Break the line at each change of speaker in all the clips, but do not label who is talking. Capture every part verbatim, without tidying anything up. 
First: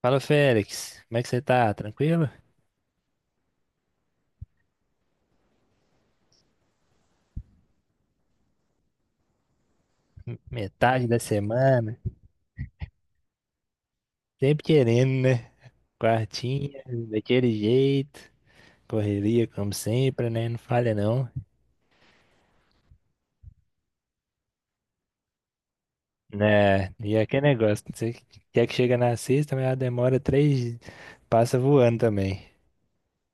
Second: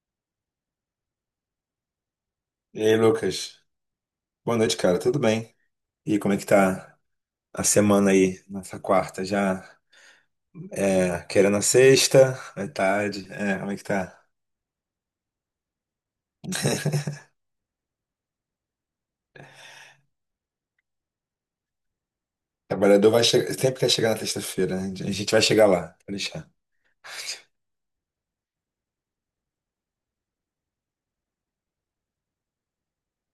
Fala, Félix. Como é que você tá? Tranquilo?
E aí, Lucas? Boa noite, cara. Tudo bem? E como é que tá a semana aí, nessa quarta? Já
Metade da
é, querendo a
semana,
sexta, metade. É, como é que tá?
sempre querendo, né? Quartinha, daquele jeito, correria como sempre, né? Não falha não.
O Trabalhador vai chegar, sempre quer chegar na sexta-feira, né? A gente vai chegar lá, pode deixar.
Né? E é aquele negócio, você quer que chega na sexta, mas ela demora três, dias, passa voando também.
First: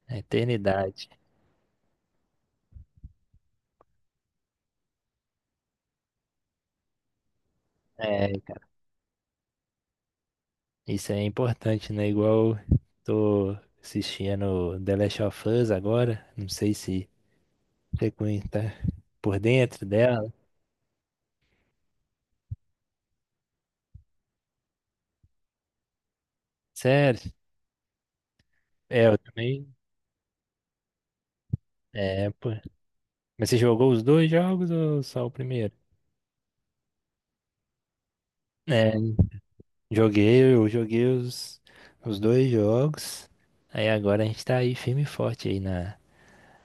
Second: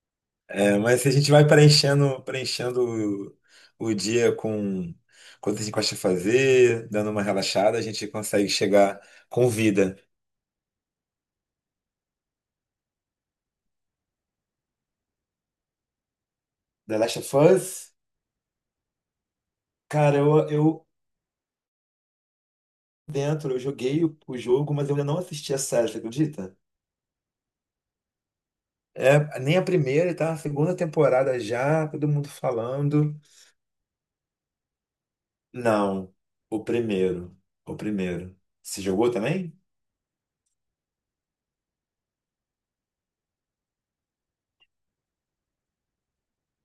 A
É, mas
eternidade.
a gente vai preenchendo, preenchendo o, o dia com coisas que a gente gosta de fazer, dando uma relaxada, a gente
É,
consegue chegar com vida.
isso é importante, né? Igual tô assistindo The Last of Us agora, não sei
The
se
Last of Us,
você conhe- tá por dentro
cara,
dela.
eu, eu dentro, eu joguei o, o jogo, mas eu ainda não assisti a série, você acredita?
Sério, é, eu
É, nem a
também.
primeira, e tá na segunda temporada já, todo mundo
É, pô.
falando.
Mas você jogou os dois jogos ou só o primeiro?
Não, o primeiro. O primeiro. Você
É,
jogou também?
joguei, eu joguei os, os dois jogos. Aí agora a gente tá aí firme e forte aí na,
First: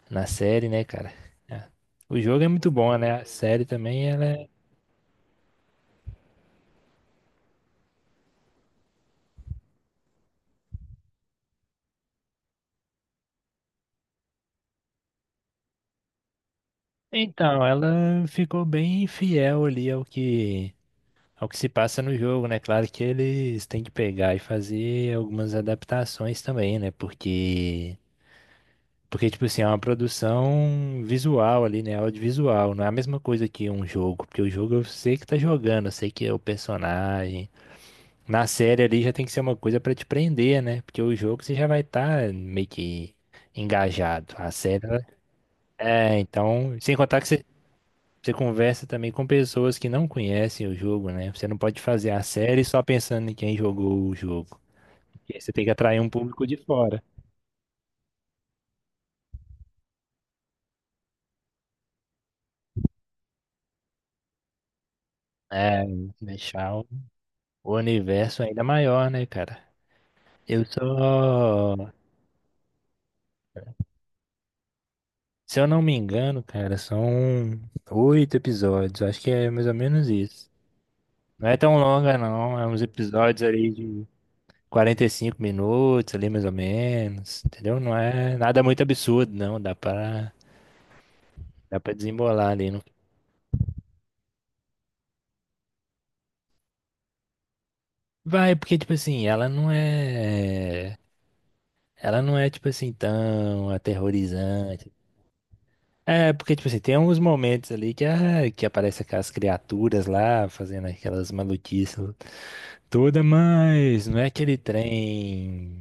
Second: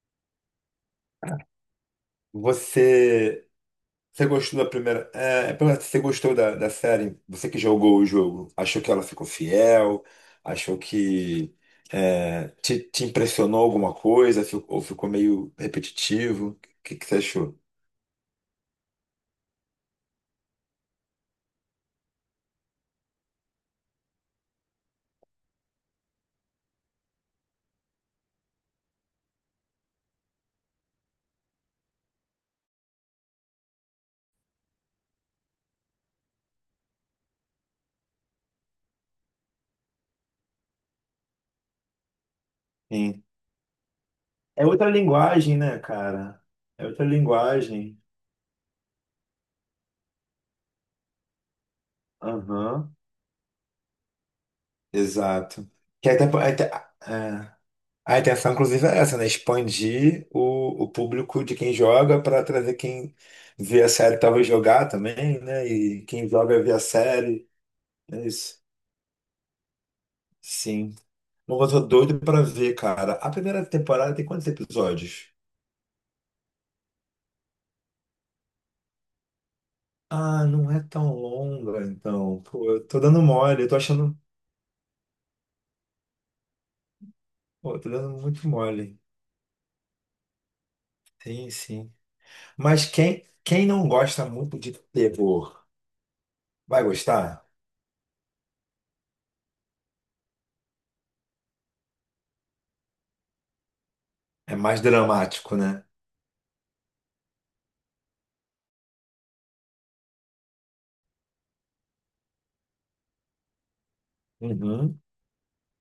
na série, né, cara? É. O jogo é muito bom, né? A
Você,
série também, ela
você
é...
gostou da primeira. É, é pra- você gostou da, da série? Você que jogou o jogo, achou que ela ficou fiel? Achou que é, te, te impressionou alguma coisa? Fi- ou ficou meio repetitivo? O que, que você achou?
Então, ela ficou bem fiel ali ao que, ao que se passa no jogo, né? Claro que eles têm que pegar e fazer algumas adaptações também, né? Porque Porque, tipo assim, é uma produção visual ali, né? Audiovisual. Não é a mesma coisa que um jogo. Porque o jogo eu sei que tá jogando, eu sei que é o personagem. Na série ali já tem que ser uma coisa pra te prender, né? Porque o jogo você já vai estar meio que
Sim.
engajado. A
É
série,
outra
ela-
linguagem, né,
é,
cara?
então.
É
Sem
outra
contar que você,
linguagem.
você conversa também com pessoas que não conhecem o jogo, né? Você não pode fazer a série só
Aham.
pensando em quem jogou o jogo. Porque aí você tem
Exato.
que atrair um
Que até,
público de
até,
fora.
é, A intenção, inclusive, é essa, né? Expandir o, o público de quem joga para trazer quem vê a série talvez jogar também, né?
É,
E quem joga vê
deixar
a
o
série.
o
É
universo
isso.
ainda maior, né, cara? Eu
Sim. Mas
só.
eu tô doido pra ver, cara. A primeira temporada tem quantos episódios?
Se eu não me engano, cara, são oito episódios. Acho que é mais ou menos
Ah,
isso.
não é tão
Não é tão
longa,
longa,
então.
não. É
Pô,
uns
eu tô dando
episódios
mole, eu
ali
tô
de
achando.
quarenta e cinco minutos, ali mais ou menos.
Pô,
Entendeu?
eu tô
Não
dando
é
muito
nada muito
mole.
absurdo, não. Dá pra,
Sim,
dá pra
sim.
desembolar ali. Não...
Mas quem, quem não gosta muito de terror, vai gostar?
Vai, porque, tipo assim, ela não é. Ela não é, tipo assim, tão
É mais
aterrorizante.
dramático, né?
É, porque, tipo assim, tem uns momentos ali que, ah, que aparece aquelas criaturas lá fazendo aquelas maluquices toda, mas não é aquele
Uhum,
trem,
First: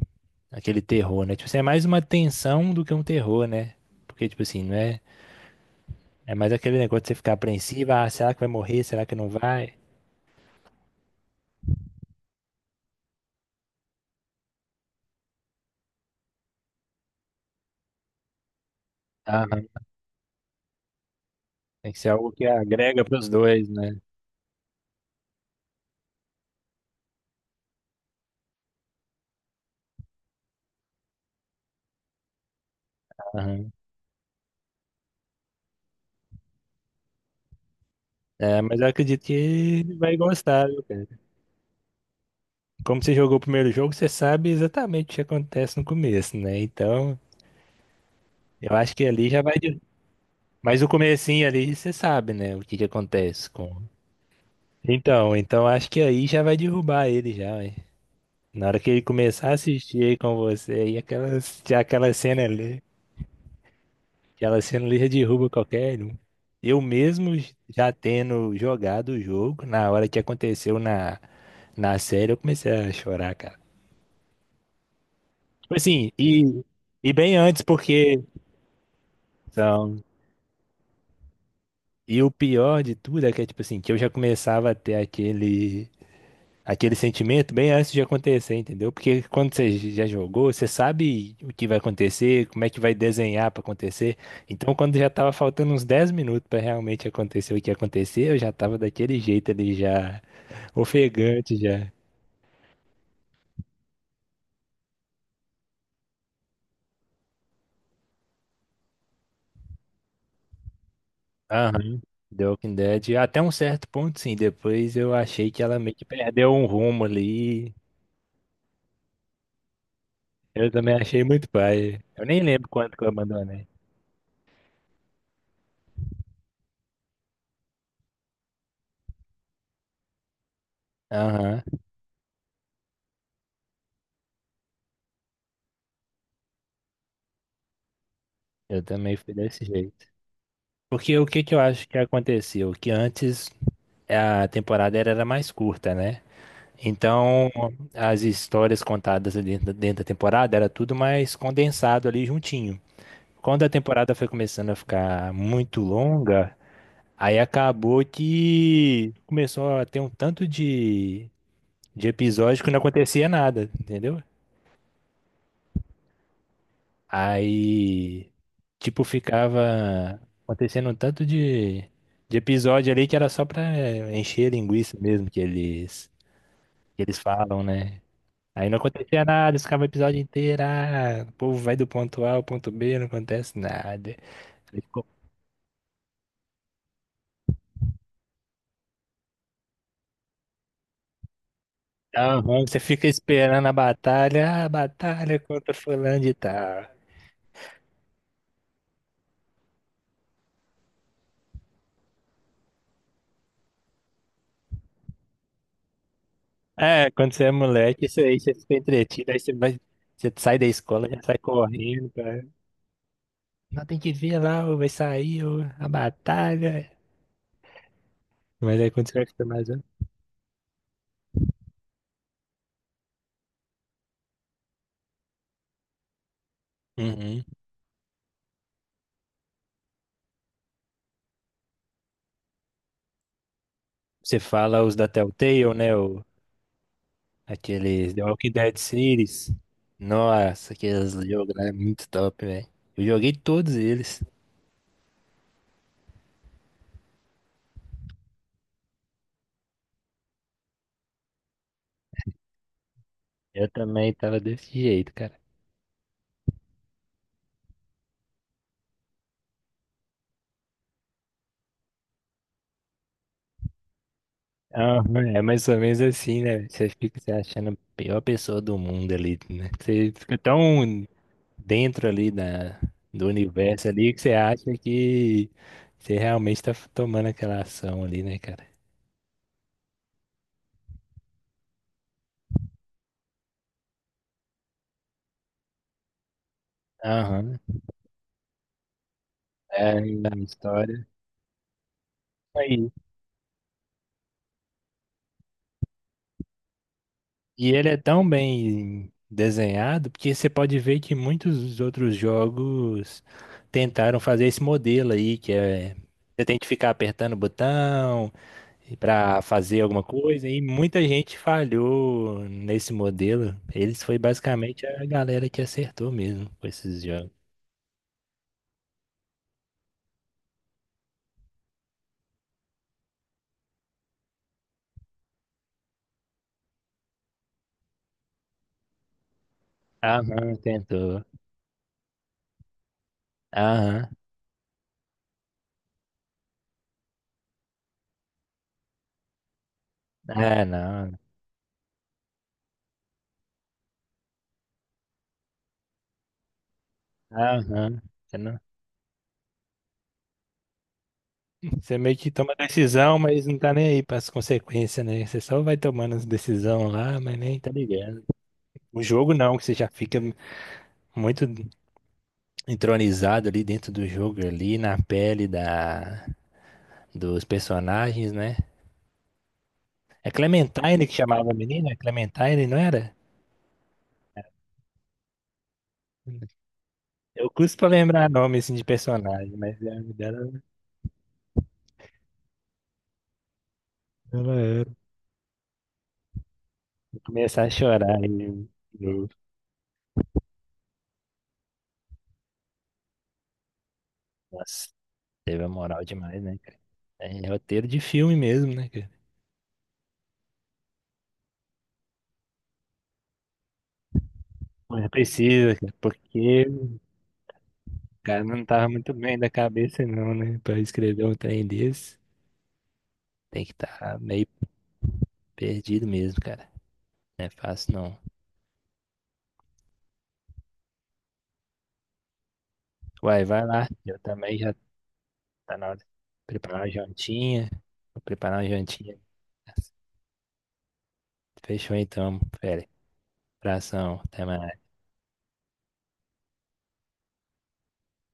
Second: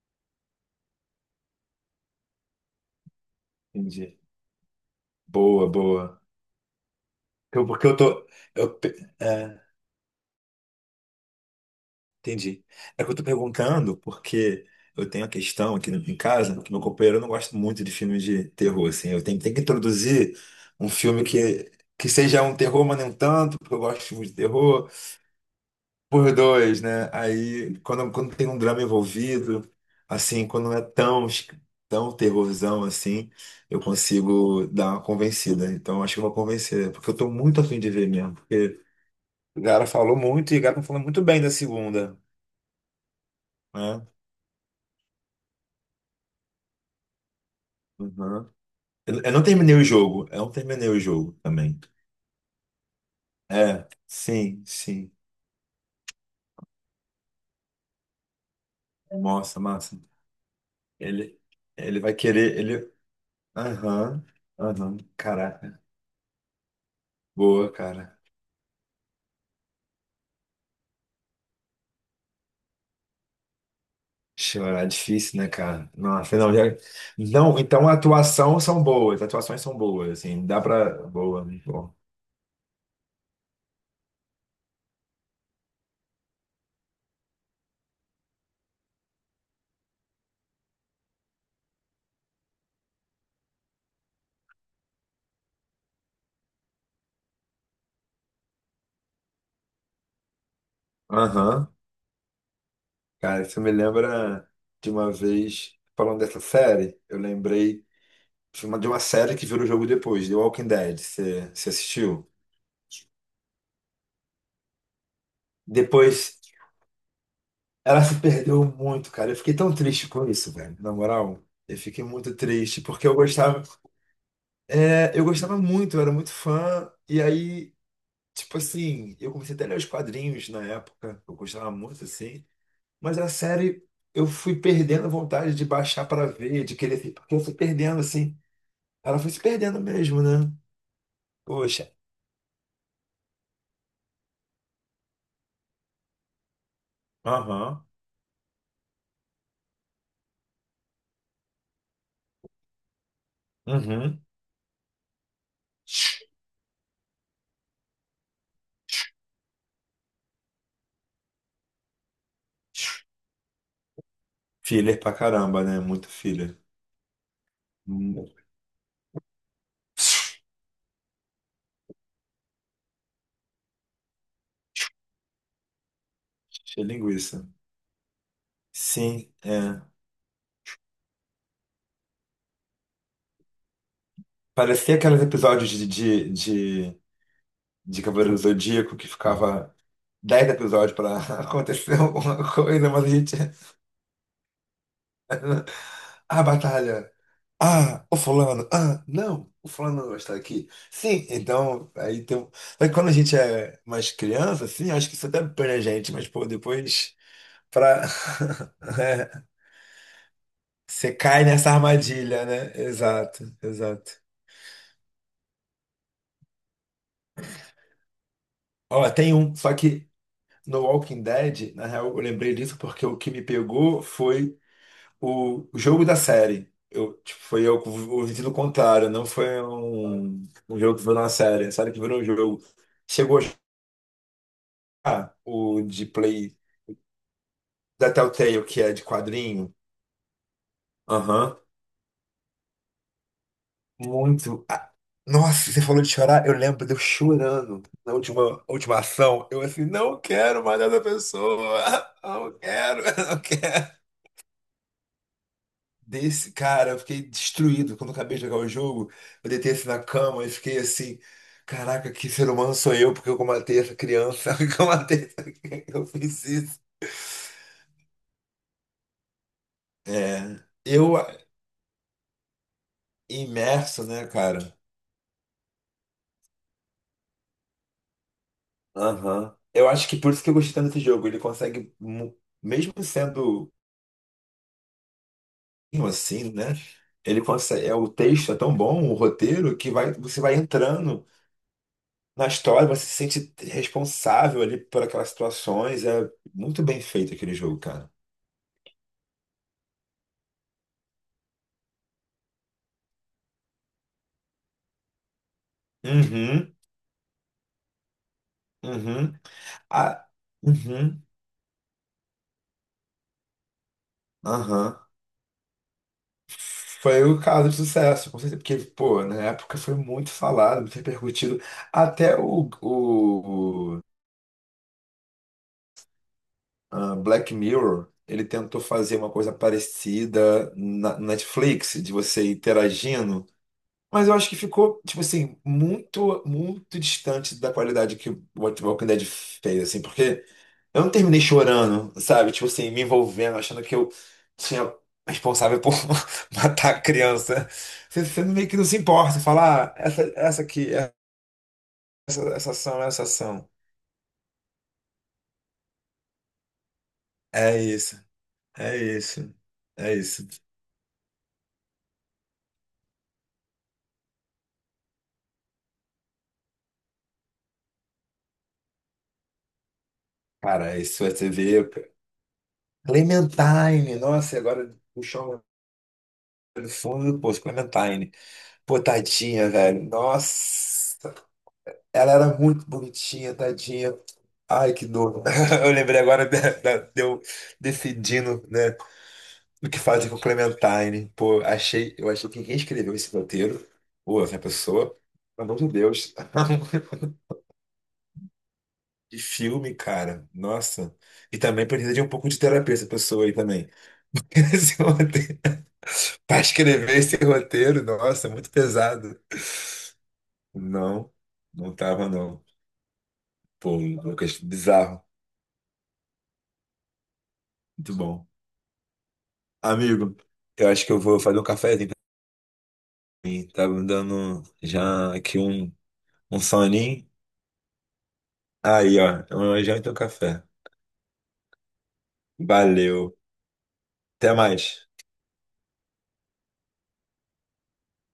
aquele terror, né? Tipo assim, é mais uma tensão do que um terror, né?
entendi.
Porque, tipo assim, não é.
Boa, boa.
É mais aquele negócio de você ficar
Eu- porque
apreensivo,
eu
ah,
tô.
será que vai
Eu,
morrer?
pe-
Será que não
é,
vai?
Entendi. É que eu tô perguntando porque eu tenho a questão aqui em casa, que meu companheiro não gosta muito de filmes de terror, assim. Eu tenho, tenho que
Aham.
introduzir um filme que,
Tem que ser
que
algo
seja
que
um terror, mas
agrega
não
pros
tanto,
dois,
porque eu
né?
gosto de filmes de terror. Por dois, né? Aí, quando, quando tem um drama envolvido, assim, quando não é tão, es- tão terrorzão assim,
Aham.
eu consigo dar uma convencida. Então, acho que eu vou convencer, porque eu tô muito afim de ver mesmo.
É, mas
Porque
eu acredito que
o cara
ele vai
falou muito e o
gostar,
cara
viu,
tá falando
cara?
muito bem da segunda,
Como você jogou o primeiro jogo,
né?
você sabe exatamente o que acontece no começo, né? Então,
Uhum.
eu acho que
Eu,
ali
eu não
já vai.
terminei
de-
o jogo, eu não
Mas
terminei
o
o jogo
comecinho ali,
também.
você sabe, né? O que que acontece com
É, sim, sim.
Então, então acho que aí já vai derrubar ele já, hein? Na hora que ele começar a
Nossa, massa.
assistir aí com você, aí aquela
Ele,
já
ele
aquela
vai
cena
querer,
ali,
ele. Aham,
aquela cena
aham,
ali já derruba
caraca.
qualquer um. Eu mesmo
Boa,
já
cara.
tendo jogado o jogo, na hora que aconteceu na, na série, eu comecei a chorar, cara.
Chorar é difícil, né,
Tipo
cara?
assim,
Nossa, não,
e,
já...
e bem
Não,
antes,
então a
porque.
atuação são boas, as atuações são
Então,
boas, assim, dá pra. Boa, muito bom.
e o pior de tudo é que, é, tipo assim, que eu já começava a ter aquele. aquele sentimento bem antes de acontecer, entendeu? Porque quando você já jogou, você sabe o que vai acontecer, como é que vai desenhar para acontecer. Então, quando já tava faltando uns dez minutos para realmente acontecer o que aconteceu, eu já tava daquele jeito ali, já ofegante,
Aham.
já.
Cara, isso me lembra de uma vez, falando dessa série, eu lembrei de uma de uma série que virou jogo depois, The Walking Dead, você você
Aham.
assistiu?
The Walking Dead, até um certo ponto, sim. Depois eu achei que ela meio que
Depois,
perdeu um rumo ali.
ela se perdeu muito, cara, eu fiquei tão triste com isso,
Eu
velho, na
também achei
moral.
muito
Eu
pai.
fiquei
Eu
muito
nem lembro
triste,
quanto que
porque
eu
eu gostava,
abandonei.
é, eu gostava muito, eu era muito fã, e aí. Tipo assim, eu comecei até a ler os quadrinhos na época, eu
Aham,
gostava muito assim, mas a série eu fui perdendo a vontade de baixar para ver, de querer, porque eu fui perdendo assim.
eu também
Ela foi
fui
se
desse
perdendo
jeito.
mesmo, né?
Porque o que que eu acho
Poxa.
que aconteceu? Que antes a temporada era, era mais curta, né? Então
Aham.
as histórias contadas ali dentro, dentro da temporada era tudo mais condensado ali juntinho. Quando a temporada
Uhum.
foi começando a ficar muito longa, aí acabou que começou a ter um tanto de, de episódio que não acontecia nada, entendeu?
Filler pra caramba, né? Muito filler. Hum.
Aí, tipo, ficava acontecendo um tanto de, de episódio ali que era só pra encher linguiça mesmo que eles,
Cheia de
que eles
linguiça.
falam, né? Aí não acontecia
Sim,
nada, eles
é.
ficavam o episódio inteiro, ah, o povo vai do ponto A ao ponto B, não acontece nada. Aí
Parecia
ficou
aqueles episódios de, de, de, de Cavaleiro do Zodíaco que ficava dez episódios pra acontecer alguma
tão ruim, você
coisa, mas
fica
a gente.
esperando a batalha, ah, batalha contra fulano de
A
tal.
batalha. Ah, o fulano, ah, não, o fulano não está aqui. Sim, então, aí tem. um- mas quando a gente é mais criança, assim, acho que isso até põe a gente, mas, pô,
É,
depois
quando você é
pra.
moleque, isso aí, você fica entretido, aí
É,
você vai, você sai da escola,
você
já sai
cai nessa
correndo,
armadilha, né? Exato,
não tem que
exato.
ver lá, ou vai sair ou a batalha. Mas aí quando
Ó,
você vai
tem
ficar
um,
mais
só
velho.
que no Walking Dead, na real, eu lembrei disso porque o que me pegou foi o o jogo da série. Eu, tipo,
Uhum.
foi eu com o sentido contrário, não foi um, um jogo que virou uma série, a série que virou um jogo. Chegou.
Você fala os da
Ah,
Telltale,
o
né?
de
O,
Play da
aqueles The Walking
Telltale,
Dead
que é de
series.
quadrinho.
Nossa, aqueles jogos
Aham.
lá é muito top, velho. Eu joguei todos eles.
Muito. Ah, nossa, você falou de chorar, eu lembro de eu chorando na última, última ação. Eu assim, não quero mais essa pessoa. Não quero, não
Eu
quero.
também tava desse jeito, cara.
Desse cara, eu fiquei destruído quando eu acabei de jogar o jogo. Eu deitei assim na cama e fiquei assim, caraca, que ser humano sou eu, porque eu matei essa criança, porque eu matei
Aham, é
essa
mais ou
criança,
menos
eu
assim,
fiz
né?
isso.
Você fica se achando a pior pessoa do mundo ali, né? Você fica
É,
tão
eu
dentro ali da, do universo
imerso,
ali que
né,
você acha
cara?
que você realmente tá tomando aquela ação ali, né, cara?
Aham. Eu acho que por isso que eu gostei tanto desse jogo. Ele consegue, mu- mesmo sendo um assim, né? Ele
Aham.
consegue. é, O texto é tão bom, o roteiro, que
É
vai,
a
você vai
história.
entrando na história,
Aí.
você se sente responsável ali por aquelas situações. É muito bem feito aquele
E
jogo,
ele é
cara.
tão bem desenhado porque você pode ver que muitos outros jogos tentaram fazer esse modelo aí, que é você tem que
Uhum,
ficar apertando o botão para
uhum.
fazer alguma
Ah,
coisa, e muita
uhum,
gente falhou nesse modelo. Eles foi basicamente
aham.
a galera que acertou mesmo com esses
Foi
jogos.
o caso de sucesso, com certeza, porque, pô, na época foi muito falado, muito repercutido. Até o, ah, Black Mirror, ele tentou fazer uma coisa
Aham,
parecida na na
tentou.
Netflix, de você interagindo,
Aham,
mas eu acho que ficou, tipo assim, muito, muito distante da qualidade que o What- Walking Dead fez, assim, porque
é,
eu não
não.
terminei chorando, sabe? Tipo assim, me envolvendo, achando que eu tinha responsável por matar a criança.
Aham,
Você,
você
você
não.
meio que não se importa, falar ah, essa, essa aqui,
Você meio que
essa,
toma
essa ação,
decisão,
essa
mas não
ação.
tá nem aí para as consequências, né? Você só vai tomando as decisões lá, mas nem tá
É
ligando.
isso, é
O jogo
isso,
não, que você já
é
fica
isso.
muito entronizado ali dentro do jogo, ali na pele da, dos personagens, né? É
Cara,
Clementine que
isso é
chamava a menina?
T V.
Clementine, não era?
Clementine, nossa, e agora puxar um fundo,
Eu
pô,
custo pra lembrar
Clementine.
nome assim de
Pô,
personagem,
tadinha,
mas é,
velho.
ela,
Nossa, ela era muito bonitinha, tadinha.
ela
Ai,
era.
que dor. Eu lembrei agora da, da-
Vou
de eu
começar a chorar
decidindo,
aí.
né, o que fazer com Clementine. Pô, achei, eu achei que quem escreveu esse roteiro, pô, essa
Nossa,
pessoa,
teve a
pelo amor de
moral
Deus.
demais, né, cara? É roteiro de filme mesmo, né, cara?
Que filme, cara. Nossa. E também precisa de um pouco de terapia essa pessoa aí também. Esse
Mas
roteiro.
precisa, cara,
Pra
porque o
escrever esse roteiro,
cara
nossa,
não
muito
tava muito
pesado.
bem da cabeça, não, né? Pra escrever
Não,
um trem
não
desse,
tava não.
tem que
Pô,
estar meio
Lucas, bizarro.
perdido mesmo, cara. Não é fácil,
Muito
não.
bom. Amigo, eu acho que eu vou fazer um cafezinho
Uai,
pra
vai
mim.
lá.
Tá me
Eu também
dando
já
já aqui
tá na
um,
hora de
um
preparar uma
soninho.
jantinha. Vou preparar uma jantinha.
Aí, ó, uma janta e um café.
Fechou então, fera.
Valeu.
Abração, até
Até
mais.
mais.